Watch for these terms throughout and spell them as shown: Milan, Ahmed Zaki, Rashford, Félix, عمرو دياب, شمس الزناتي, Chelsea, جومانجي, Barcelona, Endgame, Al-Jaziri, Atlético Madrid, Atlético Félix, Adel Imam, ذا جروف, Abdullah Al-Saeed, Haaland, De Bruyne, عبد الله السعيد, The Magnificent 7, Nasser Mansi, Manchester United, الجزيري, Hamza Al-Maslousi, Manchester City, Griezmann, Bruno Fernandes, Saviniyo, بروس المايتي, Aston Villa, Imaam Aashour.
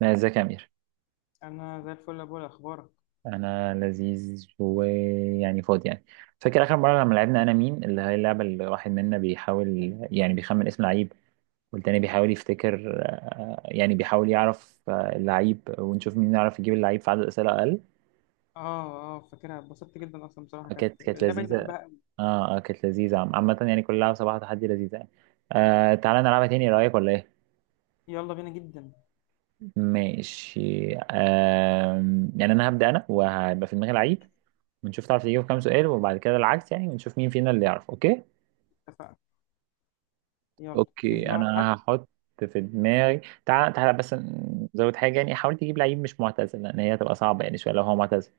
لا، ازيك يا امير؟ انا زي الفل يا بولا، اخبارك؟ انا لذيذ ويعني فاضي يعني. فاكر اخر مره لما لعبنا انا مين اللي هي اللعبه اللي واحد منا بيحاول يعني بيخمن اسم لعيب، والتاني بيحاول يفتكر يعني بيحاول يعرف اللعيب ونشوف مين يعرف يجيب اللعيب في عدد اسئله اقل. اه اه، فاكرها، اتبسطت جدا اصلا بصراحه، كانت كانت اللعبه دي لذيذه. بحبها قوي. اه اه، كانت لذيذه. عامه يعني كل لعبه صباح تحدي لذيذه يعني. آه، تعالى نلعبها تاني، ايه رايك ولا ايه؟ يلا بينا جدا. ماشي. آه، يعني انا هبدا انا وهيبقى في دماغي ماشي. لعيب ونشوف تعرف تجيب كام سؤال وبعد كده العكس يعني، ونشوف مين فينا اللي يعرف. اوكي، اتفقنا. يلا، في اوكي دماغك حد؟ انا هحط في دماغي. تعال تعال بس، نزود حاجه يعني. حاول تجيب لعيب مش معتزل، لان هي هتبقى صعبه يعني شويه لو هو معتزل.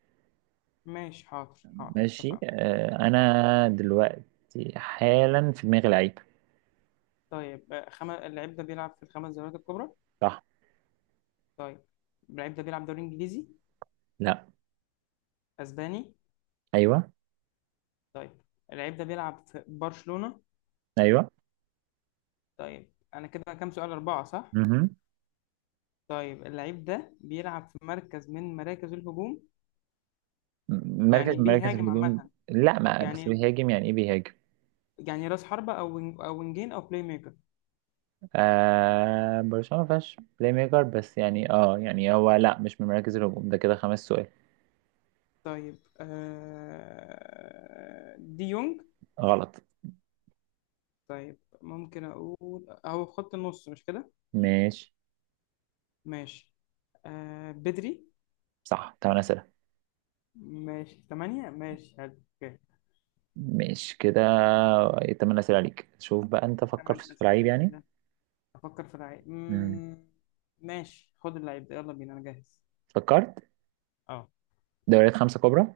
ماشي، حاضر حاضر ماشي. اتفقنا. آه، اه. انا دلوقتي حالا في دماغي لعيب. طيب، اللعيب ده بيلعب في الخمس دوريات الكبرى؟ صح. طيب، اللعيب ده بيلعب دوري انجليزي؟ لا. اسباني؟ ايوه. طيب، اللعيب ده بيلعب في برشلونه؟ ايوه. طيب انا كده كام سؤال، اربعه صح؟ مهم. طيب، اللعيب ده بيلعب في مركز من مراكز الهجوم؟ مركز يعني من مراكز بيهاجم الهجوم؟ عامه؟ لا، ما بس يعني بيهاجم، يعني ايه بيهاجم؟ يعني راس حربة أو وينج أو وينجين أو بلاي ميكر. آه، برشلونه ما فيهاش بلاي ميكر بس يعني، اه يعني هو لا، مش من مراكز الهجوم، ده كده خمس سؤال. طيب، دي يونج؟ غلط. طيب ممكن أقول، هو في خط النص مش كده؟ ماشي. ماشي. بدري؟ صح، تمن أسئلة. ماشي، ثمانية، ماشي حلو. أوكي، ماشي كده. تمن أسئلة عليك، شوف بقى أنت فكر ثمان في لعيب يعني. أسئلة. أفكر في لعيب. مم. ماشي، خد اللعيب ده، يلا بينا، أنا جاهز. فكرت. أه. دوريات خمسة كبرى.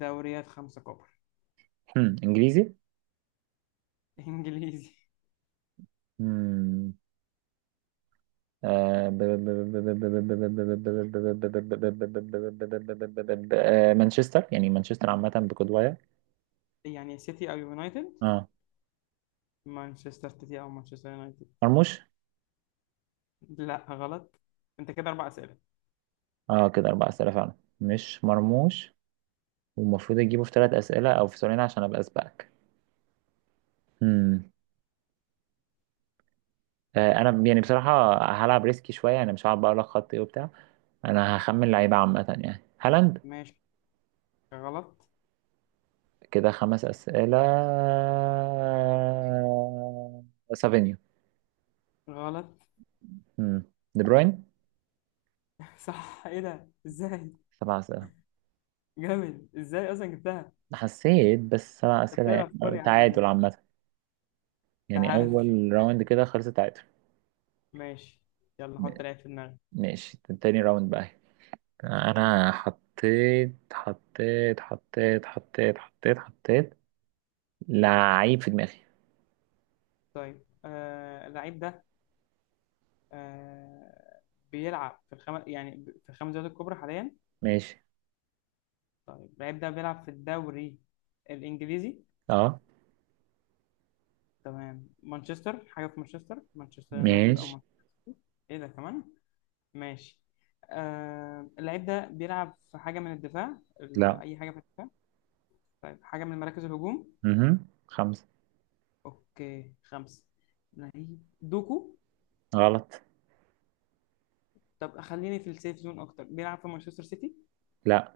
دوريات خمسة كبرى. مم. إنجليزي. إنجليزي. مم. آه، ب- ب- ب- ب- ب- ب- ب- ب- ب- ب- آه، مانشستر يعني، مانشستر عامة بقدوايا. يعني سيتي أو يونايتد؟ اه. مانشستر سيتي أو مانشستر يونايتد؟ مرموش. لا، غلط. أنت كده أربع أسئلة. اه، كده أربع أسئلة فعلا. مش مرموش. والمفروض أجيبه في ثلاث أسئلة أو في سؤالين عشان أبقى أسبقك. مم. آه، أنا يعني بصراحة هلعب ريسكي شوية، يعني مش هقعد بقى أقول لك خط إيه وبتاع. انا هخمن لعيبة عامة يعني، هالاند. ماشي. غلط. كده خمس أسئلة. سافينيو. غلط. مم. دي بروين. صح، ايه ده، ازاي؟ سبع أسئلة. جامد، ازاي اصلا جبتها؟ حسيت بس، سبع طب أسئلة تقرا افكار يعني يا عم ده. تعادل عامة. يعني تعال. أول راوند كده خلص تعادل. ماشي. يلا، م- حط لعيب في دماغك. ماشي، تاني راوند بقى. أنا حطيت لعيب في دماغي. طيب، اللعيب ده، آه بيلعب في في الخمس دوريات الكبرى حاليا؟ ماشي. طيب، اللعيب ده بيلعب في الدوري الانجليزي؟ اه. تمام، مانشستر، حاجه في مانشستر، مانشستر يونايتد او ماشي. مانشستر؟ ايه ده كمان. ماشي. اللعيب ده بيلعب في حاجه من الدفاع، لا. اي حاجه في الدفاع؟ طيب، حاجة من مراكز الهجوم؟ مهم. خمسة. اوكي، خمسة. لعيب دوكو. غلط. طب خليني في السيف زون اكتر. بيلعب في مانشستر سيتي؟ لا.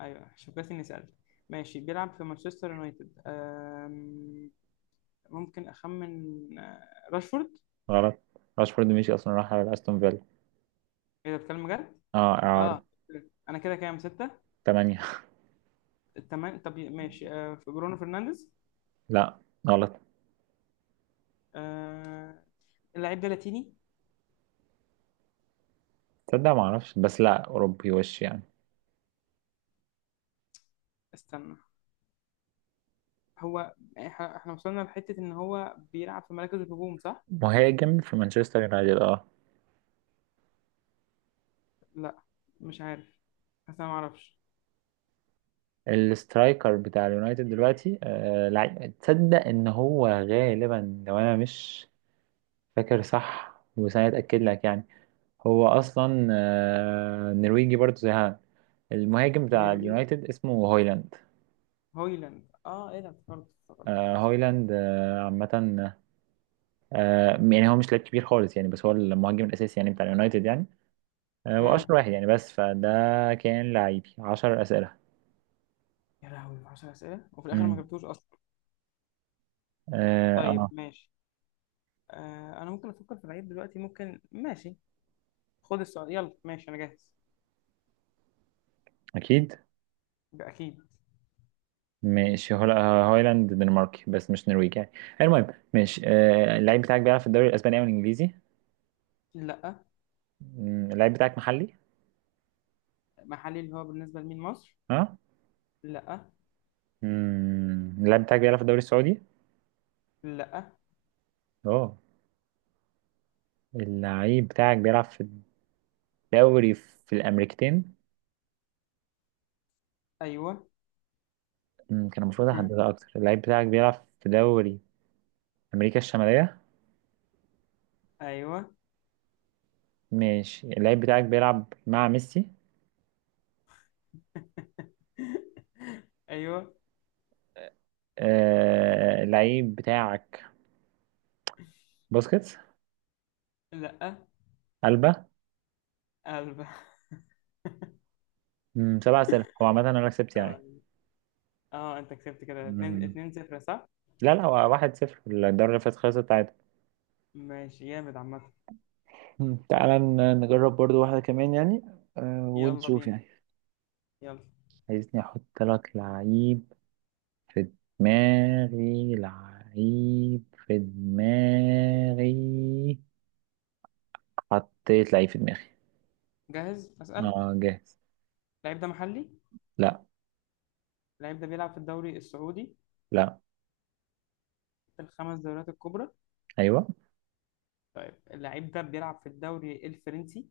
ايوه، شوف بس اني سألت. ماشي، بيلعب في مانشستر يونايتد. ممكن اخمن، آه، راشفورد؟ غلط. راشفورد مشي اصلا، راح على استون فيلا. ايه ده، بتكلم جد؟ اه، اه. اعارة. انا كده كام، ستة؟ تمانية. تمام. طب ماشي، في برونو فرنانديز؟ لا. غلط. آه، اللعيب ده لاتيني؟ تصدق ما اعرفش، بس لا، اوروبي وش يعني. استنى، هو، احنا وصلنا لحتة ان هو بيلعب في مراكز الهجوم صح؟ مهاجم في مانشستر يونايتد، اه. لا، مش عارف، بس انا ما اعرفش. السترايكر بتاع اليونايتد دلوقتي، آه لعيب، تصدق ان هو غالبا، لو انا مش فاكر صح بس انا اتاكد لك يعني، هو اصلا آه نرويجي برضه زي هان، المهاجم بتاع نرويج؟ اليونايتد اسمه هويلاند. هويلاند، اه، ايه ده، افتكرت افتكرت، آه، ايوه صح. هويلاند. آه، عامة آه، يعني هو مش لاعب كبير خالص يعني، بس هو المهاجم الاساسي يعني بتاع اليونايتد يعني. آه، واشهر امم واحد يعني، بس فده كان لعيبي. 10 اسئله. يا لهوي، 10 اسئله وفي الاخر ما امم. جبتوش اصلا. اه. طيب آه. ماشي، انا ممكن افكر في العيب دلوقتي، ممكن، ماشي. خد السؤال، يلا ماشي، انا جاهز. اكيد. اكيد. ماشي. هو لا، هايلاند دنماركي بس مش نرويجي يعني. المهم، ماشي. آه، اللعيب بتاعك بيلعب في الدوري الاسباني او الانجليزي؟ لا. مم، اللعيب بتاعك محلي؟ محلي، اللي هو بالنسبه لمين، مصر؟ ها. لا. مم، اللعيب بتاعك بيلعب في الدوري السعودي؟ لا. اه. اللعيب بتاعك بيلعب في الدوري في الامريكتين؟ ايوه. مم، كان المفروض احددها اكتر. اللعيب بتاعك بيلعب في دوري امريكا الشماليه؟ ايوه. ماشي. اللعيب بتاعك بيلعب مع ميسي؟ ايوه. آه، اللعيب بتاعك بوسكيتس؟ لا. ألبا؟ قلب. مم، سبعة أسئلة. هو عامة أنا كسبت يعني. طبعا اه، انت كسبت كده، 2 مم. 2 0 صح؟ لا لا، هو واحد صفر، الدوري اللي فات خلصت عادي. ماشي، جامد عامه. مم. تعالى نجرب برضو واحدة كمان يعني، آه، يلا ونشوف بينا، يعني. يلا. عايزني أحط لك لعيب في دماغي؟ لعيب في دماغي. حطيت لعيب في دماغي. جاهز أسأل. اه، جاهز. اللعيب ده محلي؟ لا. اللعيب ده بيلعب في الدوري السعودي؟ لا. في الخمس دوريات الكبرى؟ أيوه. طيب، اللعيب ده بيلعب في الدوري الفرنسي؟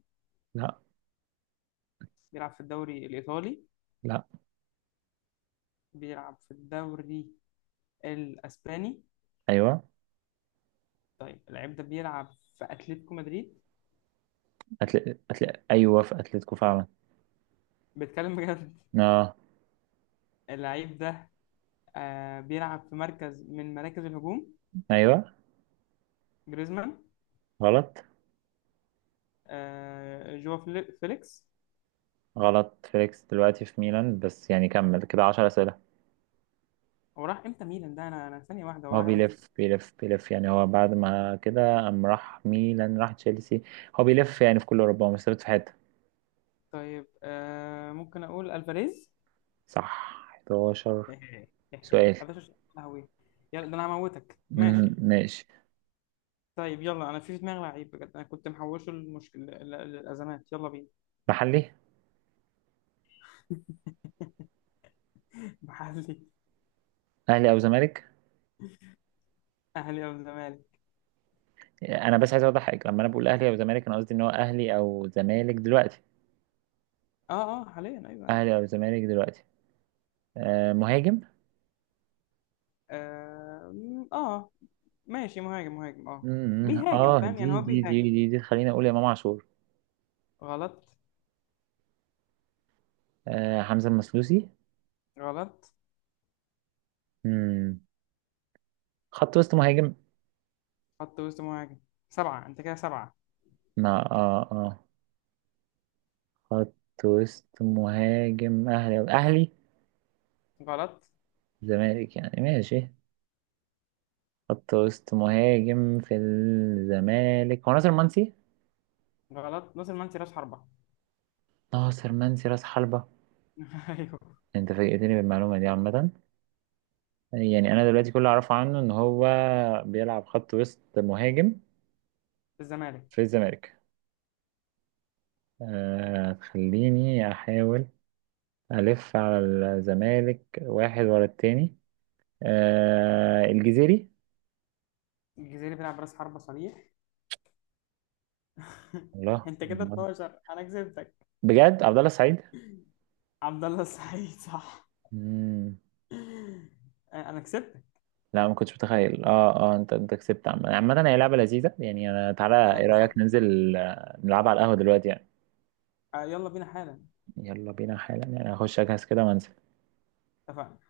لا. بيلعب في الدوري الإيطالي؟ لا. بيلعب في الدوري الأسباني؟ أيوه. طيب، اللعيب ده بيلعب في أتلتيكو مدريد؟ أيوة، في أتلتيكو فعلا. بيتكلم بجد؟ آه. اللعيب ده بيلعب في مركز من مراكز الهجوم؟ أيوة. جريزمان؟ غلط. جوا، فيليكس؟ غلط، فيليكس دلوقتي في ميلان، بس يعني كمل كده عشر أسئلة. هو راح امتى ميلان ده، انا ثانية واحدة، هو هو راح امتى؟ بيلف يعني، هو بعد ما كده قام راح ميلان، راح تشيلسي. هو بيلف يعني في كل أوروبا، هو مش ثابت في حتة. طيب، ممكن اقول الفاريز؟ صح، 11 إيه، إيه، سؤال. 11 شهر، يا لهوي! يلا ده انا هموتك. مم، ماشي. ماشي. طيب يلا، انا في دماغي لعيب بجد، انا كنت محوشه، المشكله الازمات، يلا بينا. محلي. محلي. أهلي أو زمالك؟ اهلي او الزمالك؟ أنا بس عايز أوضح حاجة، لما أنا بقول أهلي أو زمالك أنا قصدي إن هو أهلي أو زمالك دلوقتي. اه اه، حاليا، ايوه عادي. أهلي أو زمالك دلوقتي. آه، مهاجم. اه. ماشي، مهاجم، مهاجم، اه. مم. بيهاجم، اه، فاهم؟ دي يعني هو دي دي بيهاجم. دي دي خليني اقول امام عاشور. غلط. آه، حمزة المسلوسي. غلط. مم. خط وسط مهاجم. خط وسط مهاجم. سبعة، انت كده سبعة. ما اه اه خط وسط مهاجم اهلي، اهلي غلط. زمالك يعني ماشي. خط وسط مهاجم في الزمالك هو ناصر منسي. غلط، نص المنسي راس حربة. ناصر منسي راس حربة؟ ايوه. انت فاجئتني بالمعلومة دي عامة، يعني انا دلوقتي كل اللي اعرفه عنه ان هو بيلعب خط وسط مهاجم الزمالك. في الزمالك. آه، خليني احاول ألف على الزمالك واحد ورا التاني. آه، الجزيري. الجزيري بيلعب راس حربة صريح. الله، انت كده 12، انا كسبتك. بجد؟ عبد الله السعيد. عبد الله السعيد صح. مم. انا كسبتك. لا ما كنتش متخيل. اه اه، انت كسبت. عامة هي لعبة لذيذة يعني. انا تعالى، انا ايه اتبسطت رأيك بصراحه. ننزل آه، نلعبها على القهوة دلوقتي يعني. يلا بينا حالا. يلا بينا حالا، يعني هخش اجهز كده وانزل. اتفقنا.